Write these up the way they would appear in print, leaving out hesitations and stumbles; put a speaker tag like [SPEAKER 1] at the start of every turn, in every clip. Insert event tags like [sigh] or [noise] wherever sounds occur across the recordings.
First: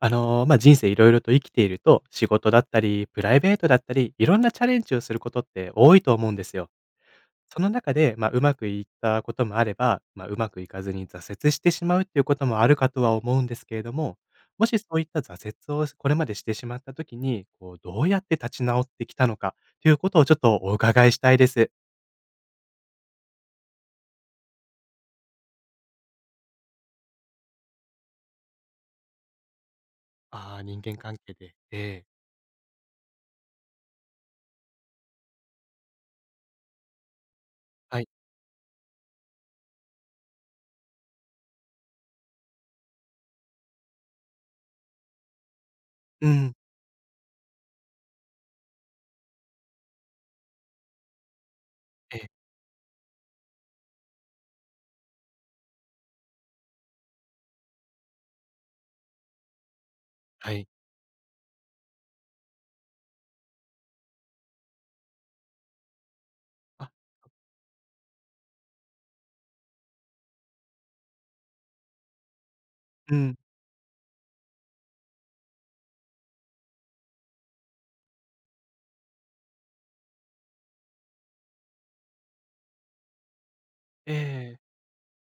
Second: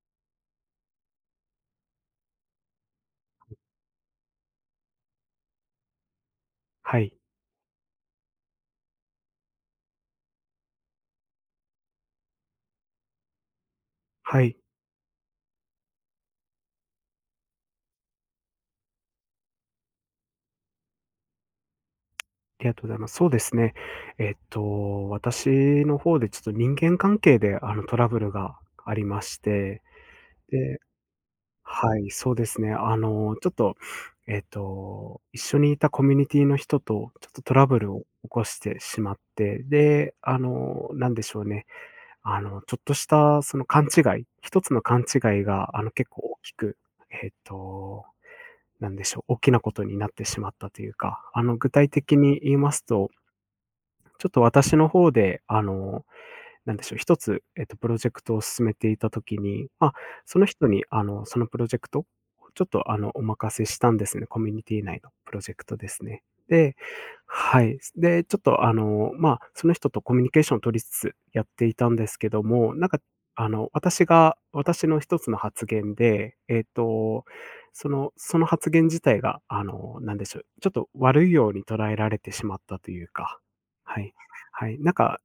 [SPEAKER 1] 人生いろいろと生きていると、仕事だったり、プライベートだったり、いろんなチャレンジをすることって多いと思うんですよ。
[SPEAKER 2] はい。
[SPEAKER 1] その中で、まあ、うまくいったこともあれば、まあ、うまくいかずに挫折してしまうっていうこともあるかとは思うんですけれども、
[SPEAKER 2] はい。
[SPEAKER 1] もしそういった挫折をこれまでしてしまった時に、こう、どうやって立ち直ってきたのかということをちょっとお伺いしたいです。
[SPEAKER 2] ありがとうございます。そうですね。私の方でちょっと人間関係で、トラブルがありまして、
[SPEAKER 1] ああ、
[SPEAKER 2] で、
[SPEAKER 1] 人間関係で。
[SPEAKER 2] は
[SPEAKER 1] ええ
[SPEAKER 2] い、そうですね。あの、ちょっと、えっと、一緒にいたコミュニティの人とちょっとトラブルを
[SPEAKER 1] はい。
[SPEAKER 2] 起こしてしまって、で、あの、なんでしょうね。あの、ちょっとしたその勘違い、一つの勘違いが、結構
[SPEAKER 1] う
[SPEAKER 2] 大き
[SPEAKER 1] ん。
[SPEAKER 2] く、えっと、なんでしょう、大きなことになってしまったというか、具体的
[SPEAKER 1] ええ
[SPEAKER 2] に言いますと、ちょっと私の方で、あの、なんでしょう、一つ、プロジェクトを進めていたときに、まあ、その
[SPEAKER 1] は
[SPEAKER 2] 人
[SPEAKER 1] い。
[SPEAKER 2] に、そのプロジェクトをちょっと、お任せしたんですね。コミュニティ内のプロジェクトですね。で、
[SPEAKER 1] あ、
[SPEAKER 2] はい。で、ちょっと、まあ、その人とコミュニケーションを取りつつやっていたんですけども、なんか、
[SPEAKER 1] うん。
[SPEAKER 2] 私の一つの発言で、その発言自体が、あの、なんでしょう、ちょっと悪いように捉えられてしまったというか、はい、
[SPEAKER 1] ええ
[SPEAKER 2] はい。なんか、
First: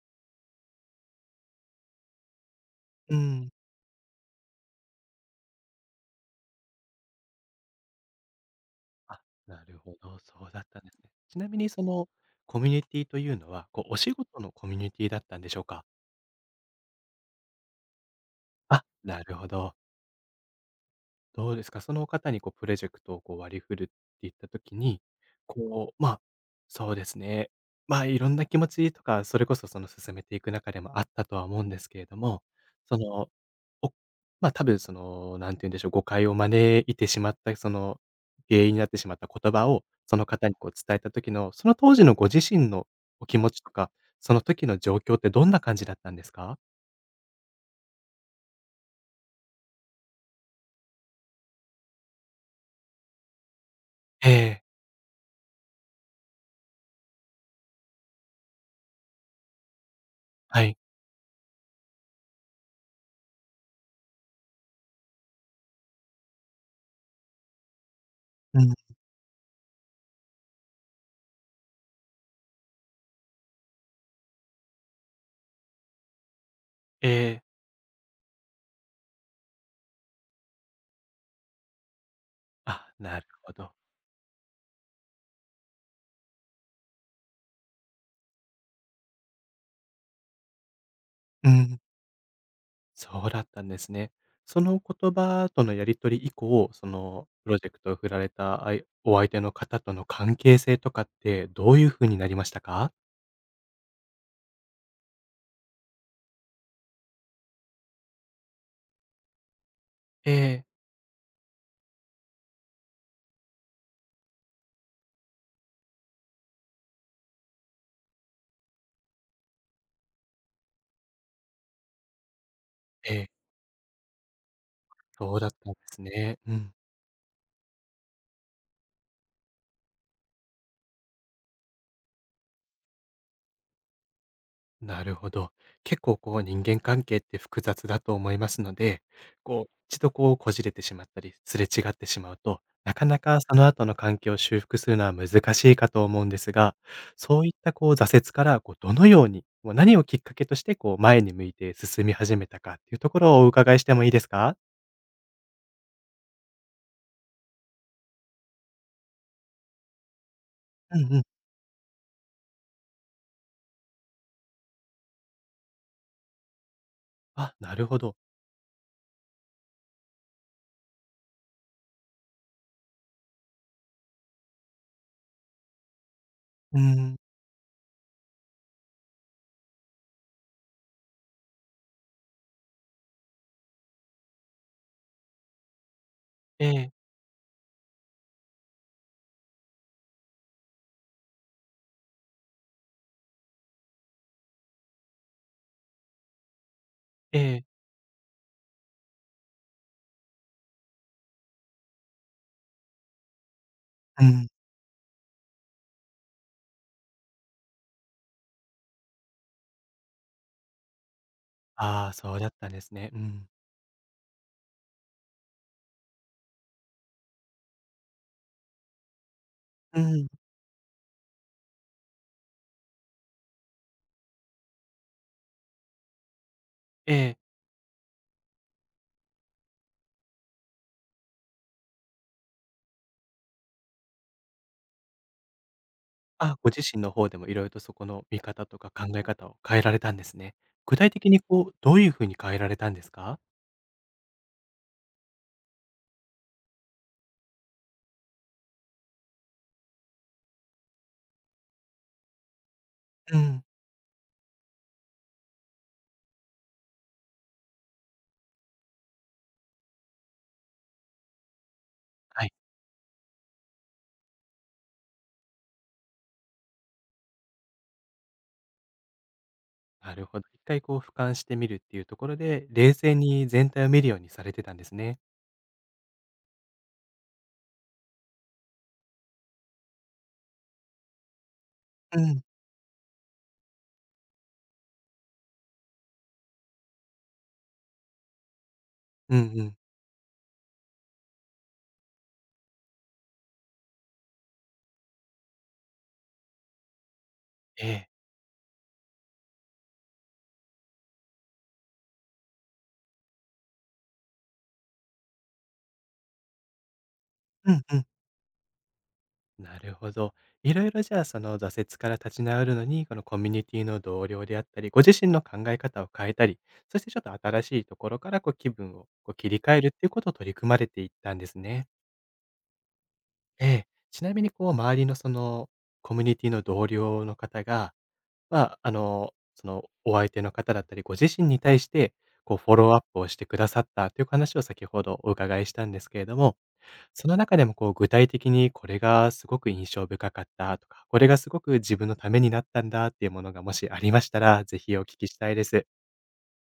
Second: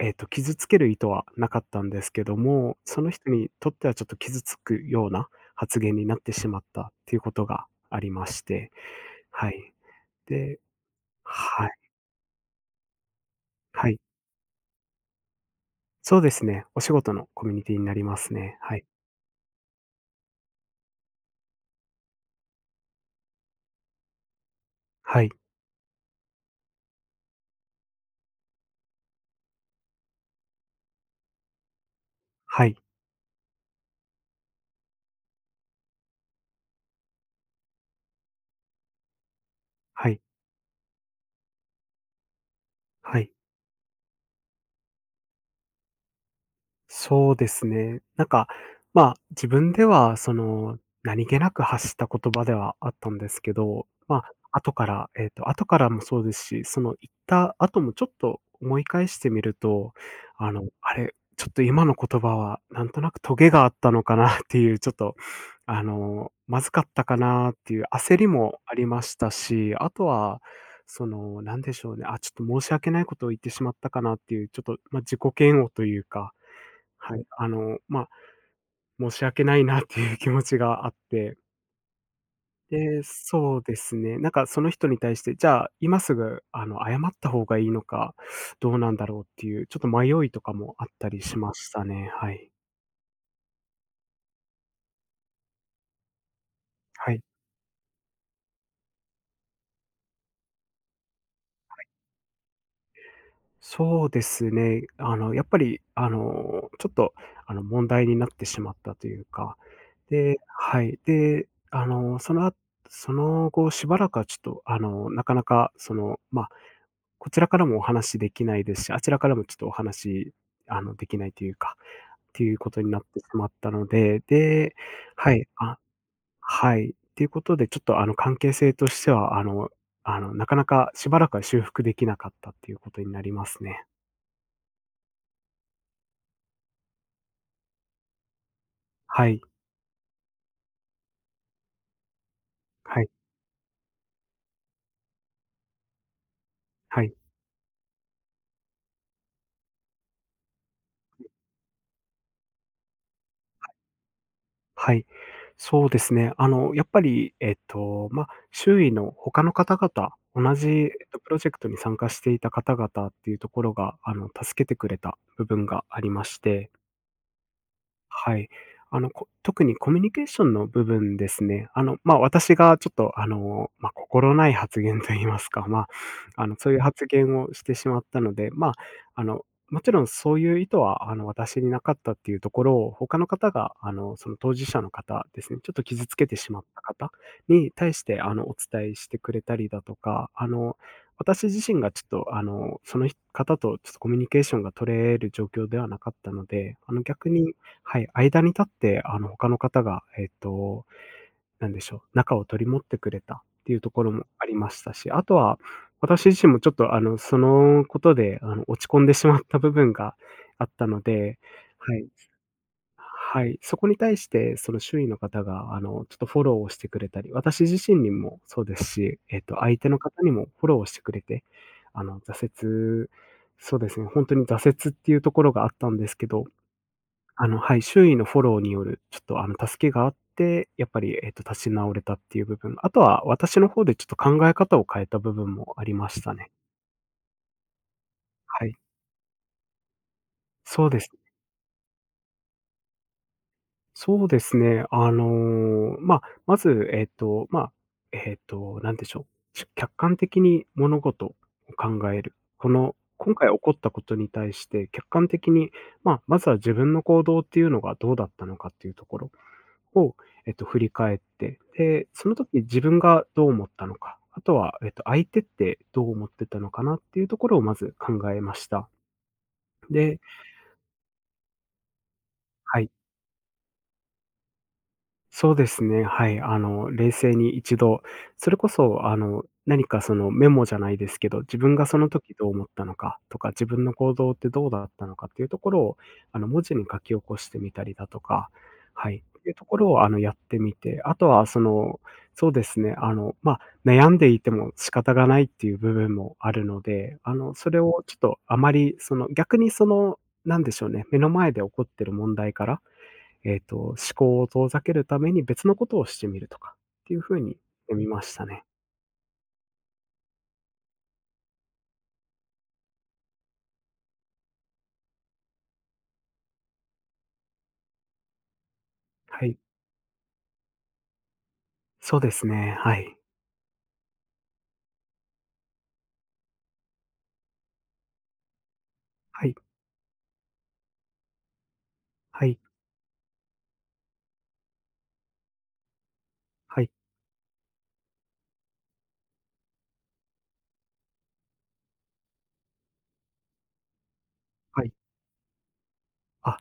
[SPEAKER 2] 傷つける意図はなかったんですけども、その
[SPEAKER 1] う
[SPEAKER 2] 人に
[SPEAKER 1] ん。
[SPEAKER 2] とってはちょっと傷つくような発言になってしまったっていうことがありまして。
[SPEAKER 1] あ、
[SPEAKER 2] は
[SPEAKER 1] な
[SPEAKER 2] い。
[SPEAKER 1] るほど、そう
[SPEAKER 2] で、
[SPEAKER 1] だったんですね。ちなみ
[SPEAKER 2] は
[SPEAKER 1] に
[SPEAKER 2] い、
[SPEAKER 1] そのコミュニティというのは、こ
[SPEAKER 2] は
[SPEAKER 1] う
[SPEAKER 2] い。
[SPEAKER 1] お仕事のコミュニティだったんでしょうか？
[SPEAKER 2] そうですね、お仕事のコミュニティになりますね。は
[SPEAKER 1] あ、
[SPEAKER 2] い。
[SPEAKER 1] なるほど。どうですか、その方にこうプロジェクトをこう割り振るって言った時に、
[SPEAKER 2] はい、
[SPEAKER 1] こう、まあ、そうですね、まあ、いろんな気持ちとか、それこそその進めていく中でもあったとは思うんですけれども、
[SPEAKER 2] はい、
[SPEAKER 1] そのおまあ、多分その、何て言うんでしょう、誤解を招いてしまった、その、原因になってしまった言葉を、
[SPEAKER 2] は
[SPEAKER 1] そ
[SPEAKER 2] い、
[SPEAKER 1] の方にこう伝えた時の、その当時のご自身の
[SPEAKER 2] は
[SPEAKER 1] お
[SPEAKER 2] い。
[SPEAKER 1] 気持ちとか、その時の状況ってどんな感じだったんですか？
[SPEAKER 2] そうですね。なんか、まあ、自分では、その、何気なく発した言葉ではあったんですけど、ま
[SPEAKER 1] え
[SPEAKER 2] あ、
[SPEAKER 1] え、
[SPEAKER 2] 後から、後からもそうですし、その言った後もちょっと思い返してみると、
[SPEAKER 1] はい。
[SPEAKER 2] あれ、ちょっと今の言葉はなんとなくトゲがあったのかなって [laughs] いう、ちょっと、まずかったかなっていう焦りも
[SPEAKER 1] うん。
[SPEAKER 2] ありましたし、あとは、その、なんでしょうね、あ、ちょっと申し訳ないことを言ってしまったかなっていう、ちょっと、まあ、自己嫌悪というか、
[SPEAKER 1] え
[SPEAKER 2] はい、
[SPEAKER 1] え、
[SPEAKER 2] まあ、申し訳ないなっていう気持ちがあって、
[SPEAKER 1] あ、
[SPEAKER 2] で、
[SPEAKER 1] なるほ
[SPEAKER 2] そう
[SPEAKER 1] ど。
[SPEAKER 2] ですね、なんかその人に対して、じゃあ、今すぐ、謝った方がいいのか、どうなんだろうっていう、ちょっと迷いとかもあったりし
[SPEAKER 1] う
[SPEAKER 2] まし
[SPEAKER 1] ん、
[SPEAKER 2] たね。はい。
[SPEAKER 1] そうだったんですね。その言葉とのやり取り以降、そ
[SPEAKER 2] はい。
[SPEAKER 1] のプロジェクトを振られたお相手の方との関係性とかってどういう風になりましたか？
[SPEAKER 2] そうですね、やっぱり、あの、ちょっと、あの、問題になってしまったというか、
[SPEAKER 1] え
[SPEAKER 2] で、
[SPEAKER 1] え、
[SPEAKER 2] はい、で、その後しばらくはちょっと、なかなかその、こちらからもお話しできないですし、あちらからもちょっとお話、できないというか、っていうことになっ
[SPEAKER 1] え
[SPEAKER 2] てし
[SPEAKER 1] え。
[SPEAKER 2] まったので、で、は
[SPEAKER 1] そうだ
[SPEAKER 2] い、
[SPEAKER 1] ったん
[SPEAKER 2] あ、
[SPEAKER 1] ですね。うん。
[SPEAKER 2] はい。っていうことで、ちょっと、関係性としては、なかなかしばらくは修復できなかったっていうことになりますね。
[SPEAKER 1] なるほど。結構こう人間関係って複雑だと思いますので、
[SPEAKER 2] はい、
[SPEAKER 1] こう一度こうこじれてしまったり、すれ違ってしまうと、な
[SPEAKER 2] は
[SPEAKER 1] か
[SPEAKER 2] い、
[SPEAKER 1] なかその後の関係を修復するのは難しいかと思うんですが、
[SPEAKER 2] はい、
[SPEAKER 1] そういったこう挫折からこうどのように、もう何をきっかけとしてこう前に向いて進み始めたかっていうところをお伺いしてもいいですか？
[SPEAKER 2] はい。そうですね。やっぱり、まあ、周囲の他の方々、同じ、
[SPEAKER 1] うんうん。
[SPEAKER 2] プロジェクトに参加していた方々っていうところが、助けてくれた部分がありまして、
[SPEAKER 1] あ、なるほど。
[SPEAKER 2] はい。特にコミュニケーションの部分ですね。まあ、私がちょっと、まあ、心ない発言と言いますか、まあ、そういう
[SPEAKER 1] う
[SPEAKER 2] 発
[SPEAKER 1] ん。
[SPEAKER 2] 言をしてしまったので、まあ、あの、もちろんそういう意図は、私になかったっていうところを、他の方が、その当事者の方ですね、ちょっと傷つけてしまっ
[SPEAKER 1] え
[SPEAKER 2] た
[SPEAKER 1] え、
[SPEAKER 2] 方に対して、お伝えしてくれたりだとか、私自身がちょっと、その方とちょっとコミュニケーションが取れる状況ではなかったので、逆
[SPEAKER 1] え
[SPEAKER 2] に、
[SPEAKER 1] え。
[SPEAKER 2] はい、間に立って、他の方が、えっと、なんでしょう、仲を取り持ってくれたっていうところ
[SPEAKER 1] う
[SPEAKER 2] もあ
[SPEAKER 1] ん。
[SPEAKER 2] りましたし、あとは、私自身もちょっと、そのことで、落ち込んでしまった部分があったので、はい。
[SPEAKER 1] ああ、そうだったんですね。う
[SPEAKER 2] は
[SPEAKER 1] ん。
[SPEAKER 2] い、そこに対して、その周囲の方が、ちょっとフォローをしてくれたり、私自身にもそうですし、相手の
[SPEAKER 1] う
[SPEAKER 2] 方
[SPEAKER 1] ん。
[SPEAKER 2] にもフォローをしてくれて、あの、挫折そうですね、本当に挫折っていうところがあったんですけど、
[SPEAKER 1] ええ。
[SPEAKER 2] はい、周囲のフォローによる、ちょっと助けがあって、やっぱり、立ち直れたっていう部分、あとは私の方でちょっと考え方を変えた部分もありましたね。
[SPEAKER 1] あ、ご自身の方でもいろいろとそこの見
[SPEAKER 2] は
[SPEAKER 1] 方
[SPEAKER 2] い。
[SPEAKER 1] とか考え方を変えられたんですね。
[SPEAKER 2] そう
[SPEAKER 1] 具
[SPEAKER 2] です。
[SPEAKER 1] 体的にこう、どういう風に変えられたんですか？
[SPEAKER 2] そうですね。まあ、まず、えっと、まあ、えっと、なんでしょう、し客観的に物事を考える。この、今
[SPEAKER 1] う
[SPEAKER 2] 回起
[SPEAKER 1] ん。
[SPEAKER 2] こったことに対して客観的に、まあ、まずは自分の行動っていうのがどうだったのかっていうところを、振り返って、で、その
[SPEAKER 1] は
[SPEAKER 2] 時
[SPEAKER 1] い、
[SPEAKER 2] 自分がどう思ったのか、あとは、相手ってどう思ってたのかなっていうところをまず考えました。
[SPEAKER 1] な
[SPEAKER 2] で、
[SPEAKER 1] るほど。一回こう俯瞰してみるっていうところで、
[SPEAKER 2] はい。
[SPEAKER 1] 冷静に全体を見るようにされてたんですね。
[SPEAKER 2] そうですね、はい。冷静に一度、それこそ、何かそのメモじゃないですけど、自分がその
[SPEAKER 1] う
[SPEAKER 2] 時
[SPEAKER 1] ん。
[SPEAKER 2] どう思ったのかとか、自分の行動ってどうだったのかっていうところを、文字に書き起こしてみたりだとか、はい、
[SPEAKER 1] うん
[SPEAKER 2] っ
[SPEAKER 1] う
[SPEAKER 2] ていうと
[SPEAKER 1] ん。
[SPEAKER 2] ころを、やってみて、あとはその、そうですね、まあ、悩んでいても仕方がないっていう部分もあるので、それ
[SPEAKER 1] え
[SPEAKER 2] を
[SPEAKER 1] え。
[SPEAKER 2] ちょっとあまり、その、逆にその、なんでしょうね、目の前で起こってる問題から、思考を遠ざけるために別のことをしてみるとかっていう風にし
[SPEAKER 1] うん
[SPEAKER 2] て
[SPEAKER 1] うん。
[SPEAKER 2] みましたね。
[SPEAKER 1] なるほど。いろいろじゃあその挫折から立ち直るのに、このコミュニティの同僚であったり、ご自身の考え方を変えたり、そしてちょっと新しいところからこう気分をこう
[SPEAKER 2] は
[SPEAKER 1] 切
[SPEAKER 2] い。
[SPEAKER 1] り替えるっていうことを取り組まれていったんですね。
[SPEAKER 2] そうですね。はい。
[SPEAKER 1] ええ。ちなみにこう周りのそのコミュニティの同僚の方が、まあ、あの、
[SPEAKER 2] はい。
[SPEAKER 1] そのお相手の方だったり、ご自身に対して
[SPEAKER 2] は
[SPEAKER 1] こう
[SPEAKER 2] い。
[SPEAKER 1] フォローアップをしてくださったという話を先ほどお伺いしたんですけれども、
[SPEAKER 2] はい。
[SPEAKER 1] その中でもこう具体的にこれがすごく印象深かったとか、これがすごく自分のためになったんだっていうものがもしありましたら、ぜ
[SPEAKER 2] はい。
[SPEAKER 1] ひお聞きしたいです。
[SPEAKER 2] あ、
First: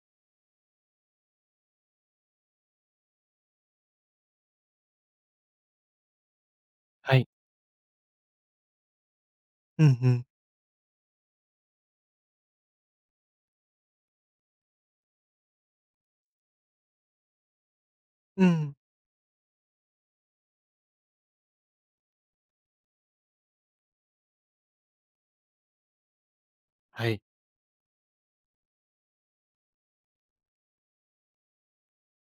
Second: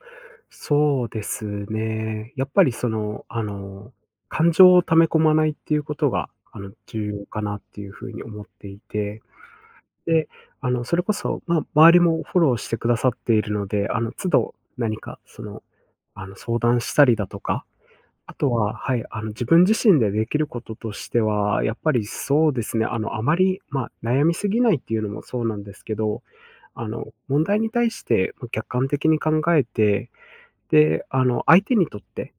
[SPEAKER 2] そうですね。やっぱりその、感情を溜め込まないっていうことが、重
[SPEAKER 1] は
[SPEAKER 2] 要
[SPEAKER 1] い。
[SPEAKER 2] かなっていう風に思っていて、
[SPEAKER 1] うんうん。
[SPEAKER 2] で、それこそ、まあ、周りもフォローしてくださっているので、都度何かその、相談したりだとか、あ
[SPEAKER 1] う
[SPEAKER 2] とは、
[SPEAKER 1] ん。
[SPEAKER 2] はい、自分自身でできることとしては、やっぱりそうですね、あまり、まあ、悩みすぎないっていうのもそうなんですけど、
[SPEAKER 1] はい。
[SPEAKER 2] 問題に対してまあ客観的に考えて、で、相手にとって、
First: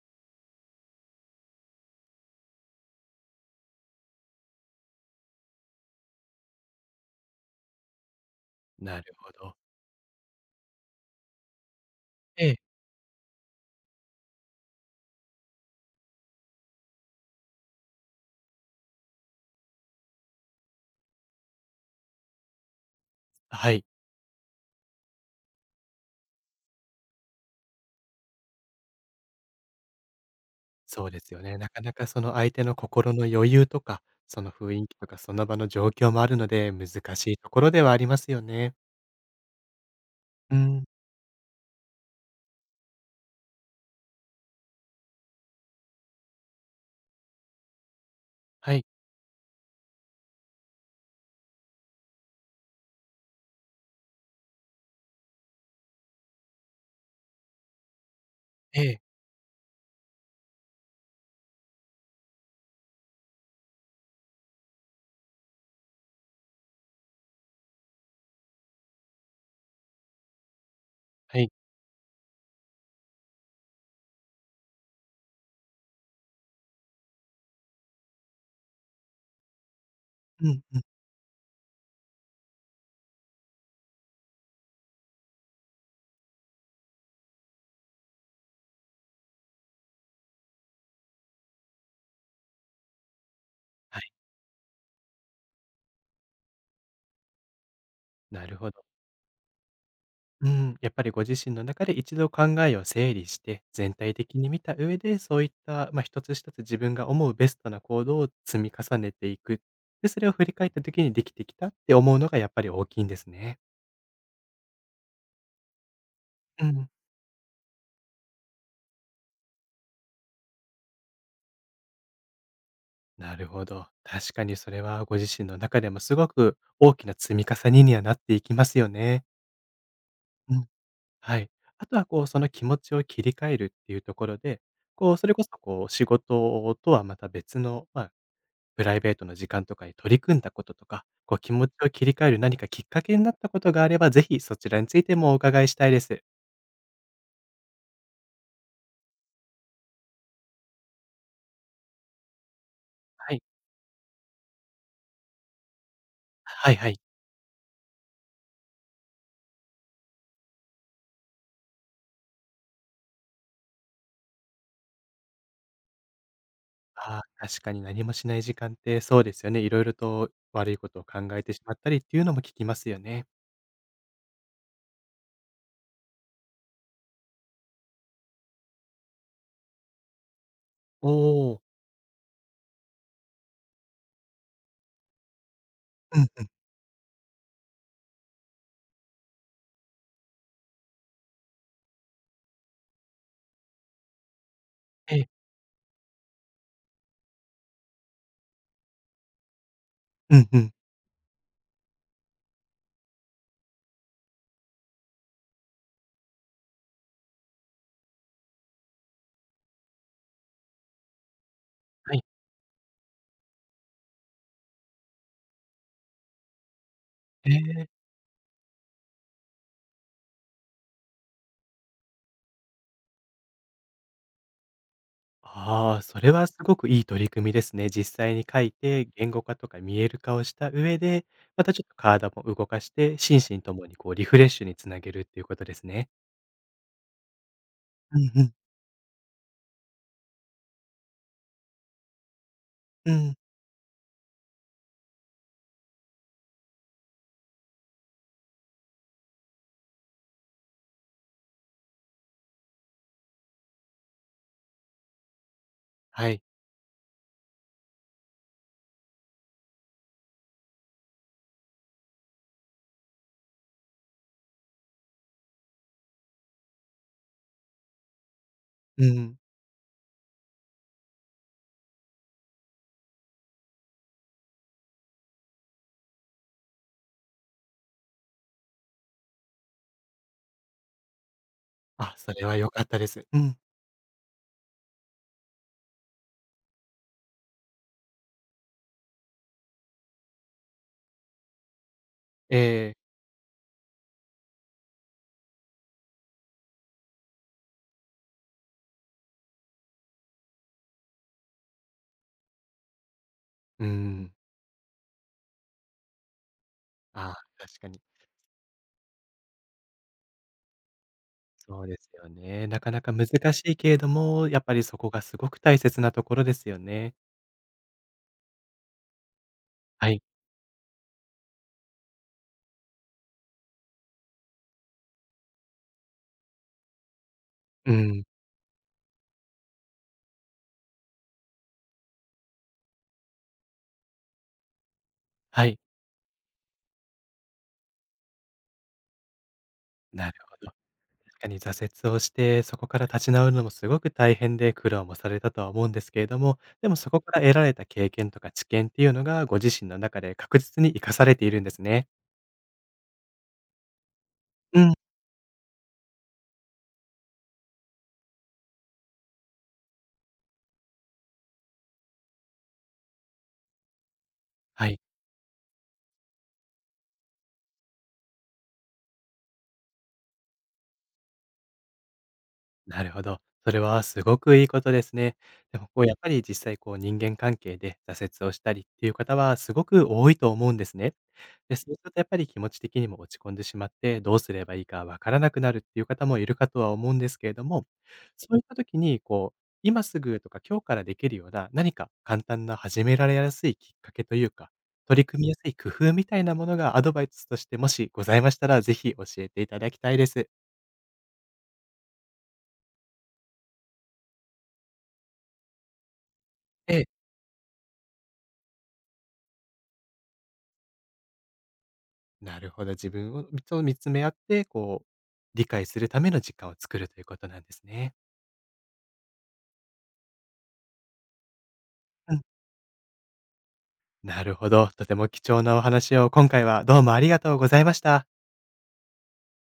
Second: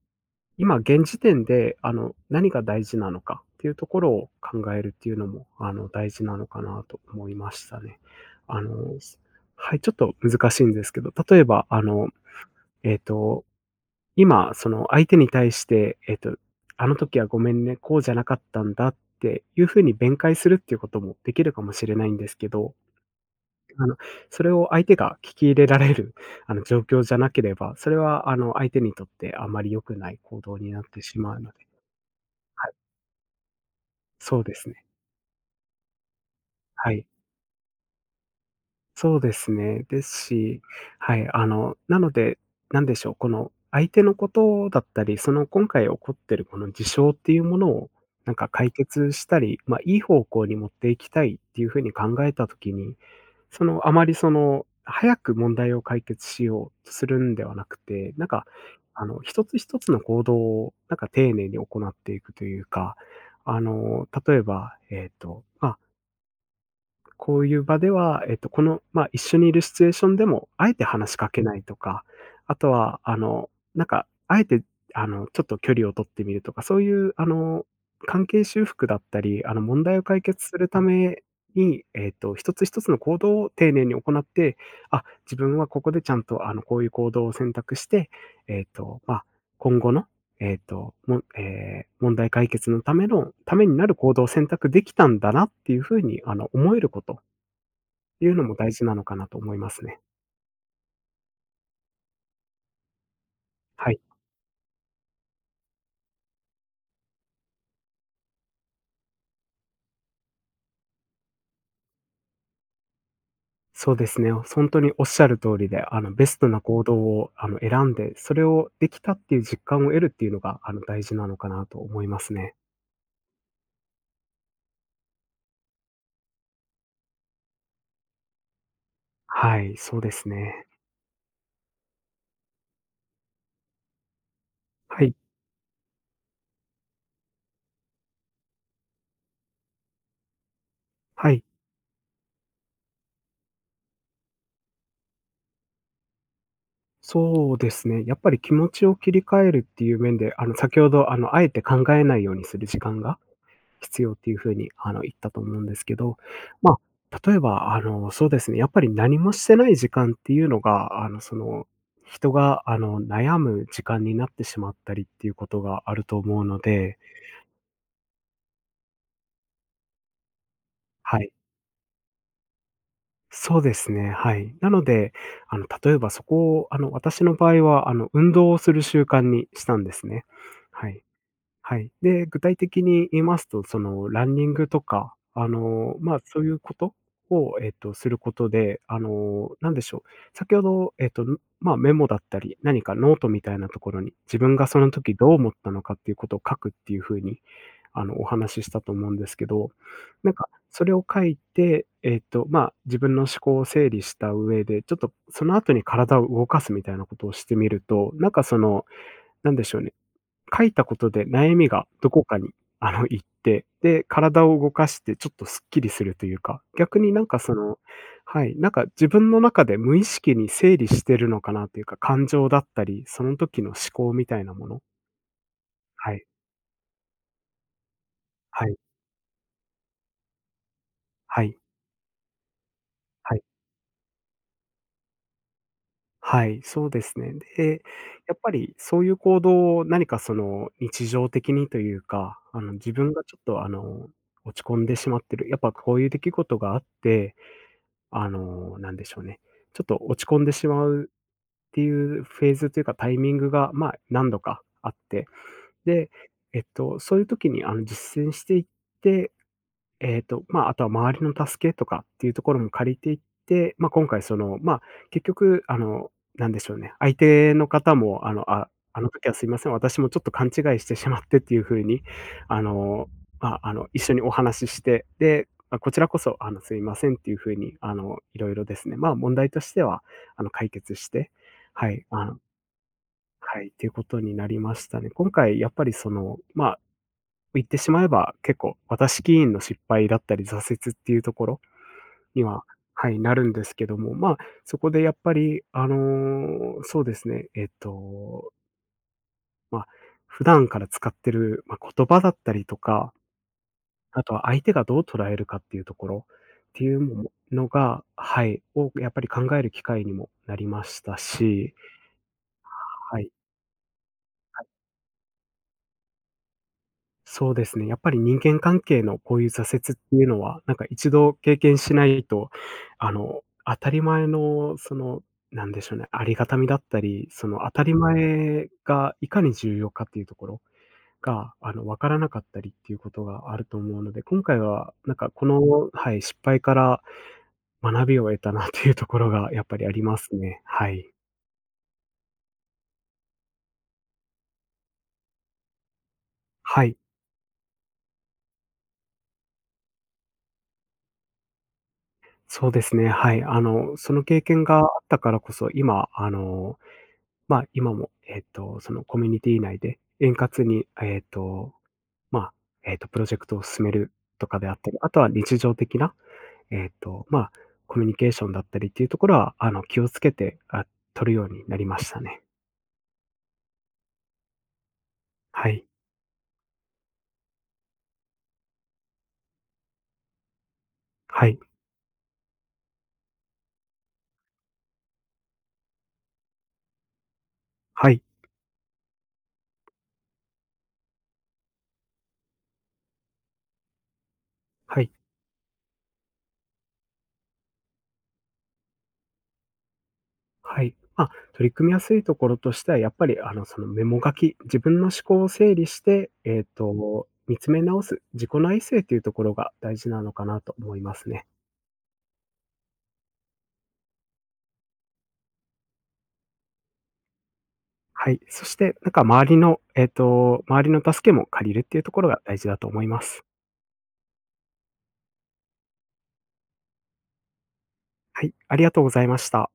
[SPEAKER 2] 今現時点で、何が大事なのかっていうところを考えるっていうのも、大事なのかなと思いましたね。あの
[SPEAKER 1] なるほど。
[SPEAKER 2] はい、ちょっと難しいんですけど、例えば、
[SPEAKER 1] ええ。
[SPEAKER 2] えっと今、その相手に対して、あの時はごめんね、こうじゃなかったんだっていう風に弁解するっていうこともできるかもしれないんですけど、
[SPEAKER 1] は
[SPEAKER 2] あ
[SPEAKER 1] い。
[SPEAKER 2] の、それを相手が聞き入れられる、状況じゃなければ、それは相手にとってあまり良くない行動になって
[SPEAKER 1] そう
[SPEAKER 2] し
[SPEAKER 1] です
[SPEAKER 2] まう
[SPEAKER 1] よ
[SPEAKER 2] ので。
[SPEAKER 1] ね。なかなかその相手
[SPEAKER 2] はい、
[SPEAKER 1] の心の余裕とか、
[SPEAKER 2] そ
[SPEAKER 1] そ
[SPEAKER 2] う
[SPEAKER 1] の
[SPEAKER 2] です
[SPEAKER 1] 雰
[SPEAKER 2] ね。
[SPEAKER 1] 囲気とか、その場の状況もあるので、難
[SPEAKER 2] はい。
[SPEAKER 1] しいところではありますよね。
[SPEAKER 2] そうですね。です
[SPEAKER 1] う
[SPEAKER 2] し、
[SPEAKER 1] ん。
[SPEAKER 2] はい、なので、なんでしょう、この相手のことだったり、その今回起こってるこの事象っていうものを、解
[SPEAKER 1] はい。
[SPEAKER 2] 決したり、いい方向に持っていきたいっていうふうに考えたときに、あまり早く問題を解決しようとするんではなくて、
[SPEAKER 1] ええ。
[SPEAKER 2] 一つ一つの行動を丁寧に行っていくというか、例えば、こういう場では、えっと、この、まあ、一緒にいるシチュエーションでも、あえて話しか
[SPEAKER 1] は
[SPEAKER 2] け
[SPEAKER 1] い。
[SPEAKER 2] ないとか、あとは、あえて、ちょっと距離を取ってみるとか、そういう、関係修復だったり、問題を解決
[SPEAKER 1] う
[SPEAKER 2] す
[SPEAKER 1] ん
[SPEAKER 2] る
[SPEAKER 1] う
[SPEAKER 2] た
[SPEAKER 1] ん。
[SPEAKER 2] めに、一つ一つの行動を丁寧に行って、あ、自分はここでちゃんと、こういう行動を選択して、えっと、まあ、今後のえっと、もえー問題解決のためになる
[SPEAKER 1] はい。
[SPEAKER 2] 行動を選択できたんだなっていうふうに、思えることっていうの
[SPEAKER 1] な
[SPEAKER 2] も
[SPEAKER 1] るほ
[SPEAKER 2] 大
[SPEAKER 1] ど。
[SPEAKER 2] 事なのかなと思いますね。
[SPEAKER 1] うん。やっぱりご自身の中で一度考えを整理して、
[SPEAKER 2] は
[SPEAKER 1] 全
[SPEAKER 2] い。
[SPEAKER 1] 体的に見た上で、そういった、まあ、一つ一つ自分が思うベストな行動を積み重ねていく。で、それを振り返った時にできてきたって思うのがやっぱり大きいんですね。
[SPEAKER 2] そうですね。本当におっしゃる通りで、ベストな
[SPEAKER 1] う
[SPEAKER 2] 行
[SPEAKER 1] ん。
[SPEAKER 2] 動を、選んで、それをできたっていう実感を得るっていうのが、大事なのかなと思いますね。
[SPEAKER 1] なるほど。確かにそれはご自身の中でもすごく大きな積み重ねにはなっていきますよね。
[SPEAKER 2] はい、そうです
[SPEAKER 1] う
[SPEAKER 2] ね。
[SPEAKER 1] ん。はい。あとはこう、その気持ちを切り替えるっていうところで、
[SPEAKER 2] は
[SPEAKER 1] こ
[SPEAKER 2] い。
[SPEAKER 1] う、それこそこう、仕事とはまた別の、まあ、プライベートの時間とかに取り組んだこととか、
[SPEAKER 2] は
[SPEAKER 1] こう、
[SPEAKER 2] い。
[SPEAKER 1] 気持ちを切り替える何かきっかけになったことがあれば、ぜひそちらについてもお伺いしたいです。
[SPEAKER 2] そうですね。やっぱり気持ちを切り替えるっていう面で、先ほど、あえて考えないようにする時間が
[SPEAKER 1] はい。
[SPEAKER 2] 必要っていうふうに、言ったと思うんですけど、
[SPEAKER 1] はい
[SPEAKER 2] ま
[SPEAKER 1] はい。
[SPEAKER 2] 例えば、そうですね、やっぱり何もしてない時間っていうのが、人が、悩む時間になってしまったりっていうことがあると思うので。
[SPEAKER 1] ああ、確かに何もしない時間ってそうですよね。いろいろと悪いことを考
[SPEAKER 2] はい。
[SPEAKER 1] えてしまったりっていうのも聞きますよね。
[SPEAKER 2] そうですね、はい。なので、例えばそこを、私の場合は、運動をする習慣にしたんですね。はい。
[SPEAKER 1] おお。
[SPEAKER 2] はい。で、具体的に言いますと、ランニングとか、
[SPEAKER 1] う
[SPEAKER 2] そうい
[SPEAKER 1] ん
[SPEAKER 2] うことを、することで、なんでしょう、先ほど、メモだったり、何かノートみたいなところに、自分がその時
[SPEAKER 1] ええ。
[SPEAKER 2] どう思ったのかっていうことを書くっていう風に、お話ししたと思うんですけど、
[SPEAKER 1] うん。うんうん。
[SPEAKER 2] それを書いて、自分の思考を整理した上で、ちょっとその後に体を動かすみたいなことをしてみると、なんでしょうね書いたことで悩みがど
[SPEAKER 1] は
[SPEAKER 2] こ
[SPEAKER 1] い。
[SPEAKER 2] かに、行って、で、体を動かしてちょっとすっきりするというか、逆に
[SPEAKER 1] ええ。
[SPEAKER 2] はい、自分の中で無意識に整理してるのかなというか、感情だったり、その時の思考みたいなもの。
[SPEAKER 1] ああ、
[SPEAKER 2] は
[SPEAKER 1] そ
[SPEAKER 2] い、
[SPEAKER 1] れはすごくいい取り組みですね。実際に書
[SPEAKER 2] は
[SPEAKER 1] い
[SPEAKER 2] い、
[SPEAKER 1] て、言語化とか見える化をした上で、
[SPEAKER 2] はい、
[SPEAKER 1] またちょっと体も動かして、
[SPEAKER 2] は
[SPEAKER 1] 心
[SPEAKER 2] い、
[SPEAKER 1] 身ともにこうリフレッシュにつなげるっていうことですね。
[SPEAKER 2] はい、そうですね。で、
[SPEAKER 1] うん
[SPEAKER 2] やっ
[SPEAKER 1] う
[SPEAKER 2] ぱ
[SPEAKER 1] ん。
[SPEAKER 2] りそういう行動を何かその日常的にというか、自
[SPEAKER 1] う
[SPEAKER 2] 分がち
[SPEAKER 1] ん。
[SPEAKER 2] ょっと落ち込んでしまってる、やっぱこういう出来事があってなんでしょうね、ちょっと落ち込んでしまうっていうフェーズというかタイミングが、何度かあって、で、
[SPEAKER 1] はい。
[SPEAKER 2] そういう時に実践していって、あとは周りの助けとかっていうところも借りていって、今回結局なんでしょうね、相手の方もあ、あ
[SPEAKER 1] う
[SPEAKER 2] の時は
[SPEAKER 1] ん。
[SPEAKER 2] すいません、私もちょっと勘違いしてしまってっていう風に、あの、一緒にお話しして、で、こちらこそすいませんっていう風にいろいろですね、問題としては解決して、はい、
[SPEAKER 1] あ、それは良かったです。うん。
[SPEAKER 2] はい、っていうことになりましたね。今回やっぱり言ってしまえば、結構私起因の失敗だったり、挫折っていうところに
[SPEAKER 1] え
[SPEAKER 2] は、
[SPEAKER 1] え、
[SPEAKER 2] はい、なるんですけども、そこでやっぱり、そうですね、ま、普段から使ってる、言葉だったりとか、
[SPEAKER 1] う
[SPEAKER 2] あ
[SPEAKER 1] ん。
[SPEAKER 2] とは相手がどう捉えるかっていうところっていうのも
[SPEAKER 1] ああ、
[SPEAKER 2] の
[SPEAKER 1] 確かに。
[SPEAKER 2] がはい、をやっぱり考える機会にもなりましたし、
[SPEAKER 1] そうですよね。なかなか
[SPEAKER 2] は
[SPEAKER 1] 難
[SPEAKER 2] い。
[SPEAKER 1] しいけれども、やっぱりそこがすごく大切なところですよね。
[SPEAKER 2] そうですね、やっぱり人間関係のこういう挫折っ
[SPEAKER 1] は
[SPEAKER 2] て
[SPEAKER 1] い。
[SPEAKER 2] いうのは、一度経験しないと、当たり前のなんでしょうね、ありがたみだったり、その当た
[SPEAKER 1] う
[SPEAKER 2] り
[SPEAKER 1] ん。
[SPEAKER 2] 前がいかに重要かっていうところが、わからなかったりっていうことがあると思うので、今回はこ
[SPEAKER 1] はい。
[SPEAKER 2] の、はい、失敗から学びを得たなっていうところがやっぱりありま
[SPEAKER 1] なる
[SPEAKER 2] す
[SPEAKER 1] ほ
[SPEAKER 2] ね。
[SPEAKER 1] ど。
[SPEAKER 2] はい。
[SPEAKER 1] 確かに挫折をして、そこから立ち直るのもすごく大変で苦労もされたとは思うんですけれども、
[SPEAKER 2] は
[SPEAKER 1] でも
[SPEAKER 2] い。
[SPEAKER 1] そこから得られた経験とか知見っていうのが、ご自身の中で確実に活かされているんですね。
[SPEAKER 2] そうですね、はい。その経験が
[SPEAKER 1] う
[SPEAKER 2] あっ
[SPEAKER 1] ん。
[SPEAKER 2] たからこそ、今、今も、そのコミュニティ内で円滑に、まあ、プロジェクトを進めるとかであっ
[SPEAKER 1] は
[SPEAKER 2] たり、
[SPEAKER 1] い。
[SPEAKER 2] あとは日常的な、えっと、まあ、コミュニケーションだったりっていうところは、気をつけて、あ、取るようになりましたね。
[SPEAKER 1] なるほど。それはすごくいいことですね。
[SPEAKER 2] は
[SPEAKER 1] で
[SPEAKER 2] い。
[SPEAKER 1] もこうやっぱり実際こう人間関係で挫折をしたりっていう方はすごく多いと思うんですね。
[SPEAKER 2] はい。
[SPEAKER 1] で、そうするとやっぱり気持ち的にも落ち込んでしまってどうすればいいかわからなくなるっていう方もいるかとは思うんですけれども、
[SPEAKER 2] はい。
[SPEAKER 1] そういった時にこう今すぐとか今日からできるような何か簡単な始められやすいきっかけというか、
[SPEAKER 2] はい。
[SPEAKER 1] 取り組みやすい工夫みたいなものがアドバイスとしてもしございましたら、ぜひ教えていただきたいです。
[SPEAKER 2] はい。取り組みやすいところとしては、やっぱり、そのメモ書き、自分の思考を整理して、
[SPEAKER 1] ええ
[SPEAKER 2] 見つめ直す、自己内省っていうところが大事なのかなと思いますね。
[SPEAKER 1] なるほど、自分を見つめ合って、こう、理解するための時間を作るということなんですね。
[SPEAKER 2] はい。そして、周りの助けも借りるっていうところ
[SPEAKER 1] う
[SPEAKER 2] が
[SPEAKER 1] ん。
[SPEAKER 2] 大事だと思います。
[SPEAKER 1] なるほど、とても貴重なお話を今回はどうもありがとうございました。
[SPEAKER 2] はい、ありがとうございました。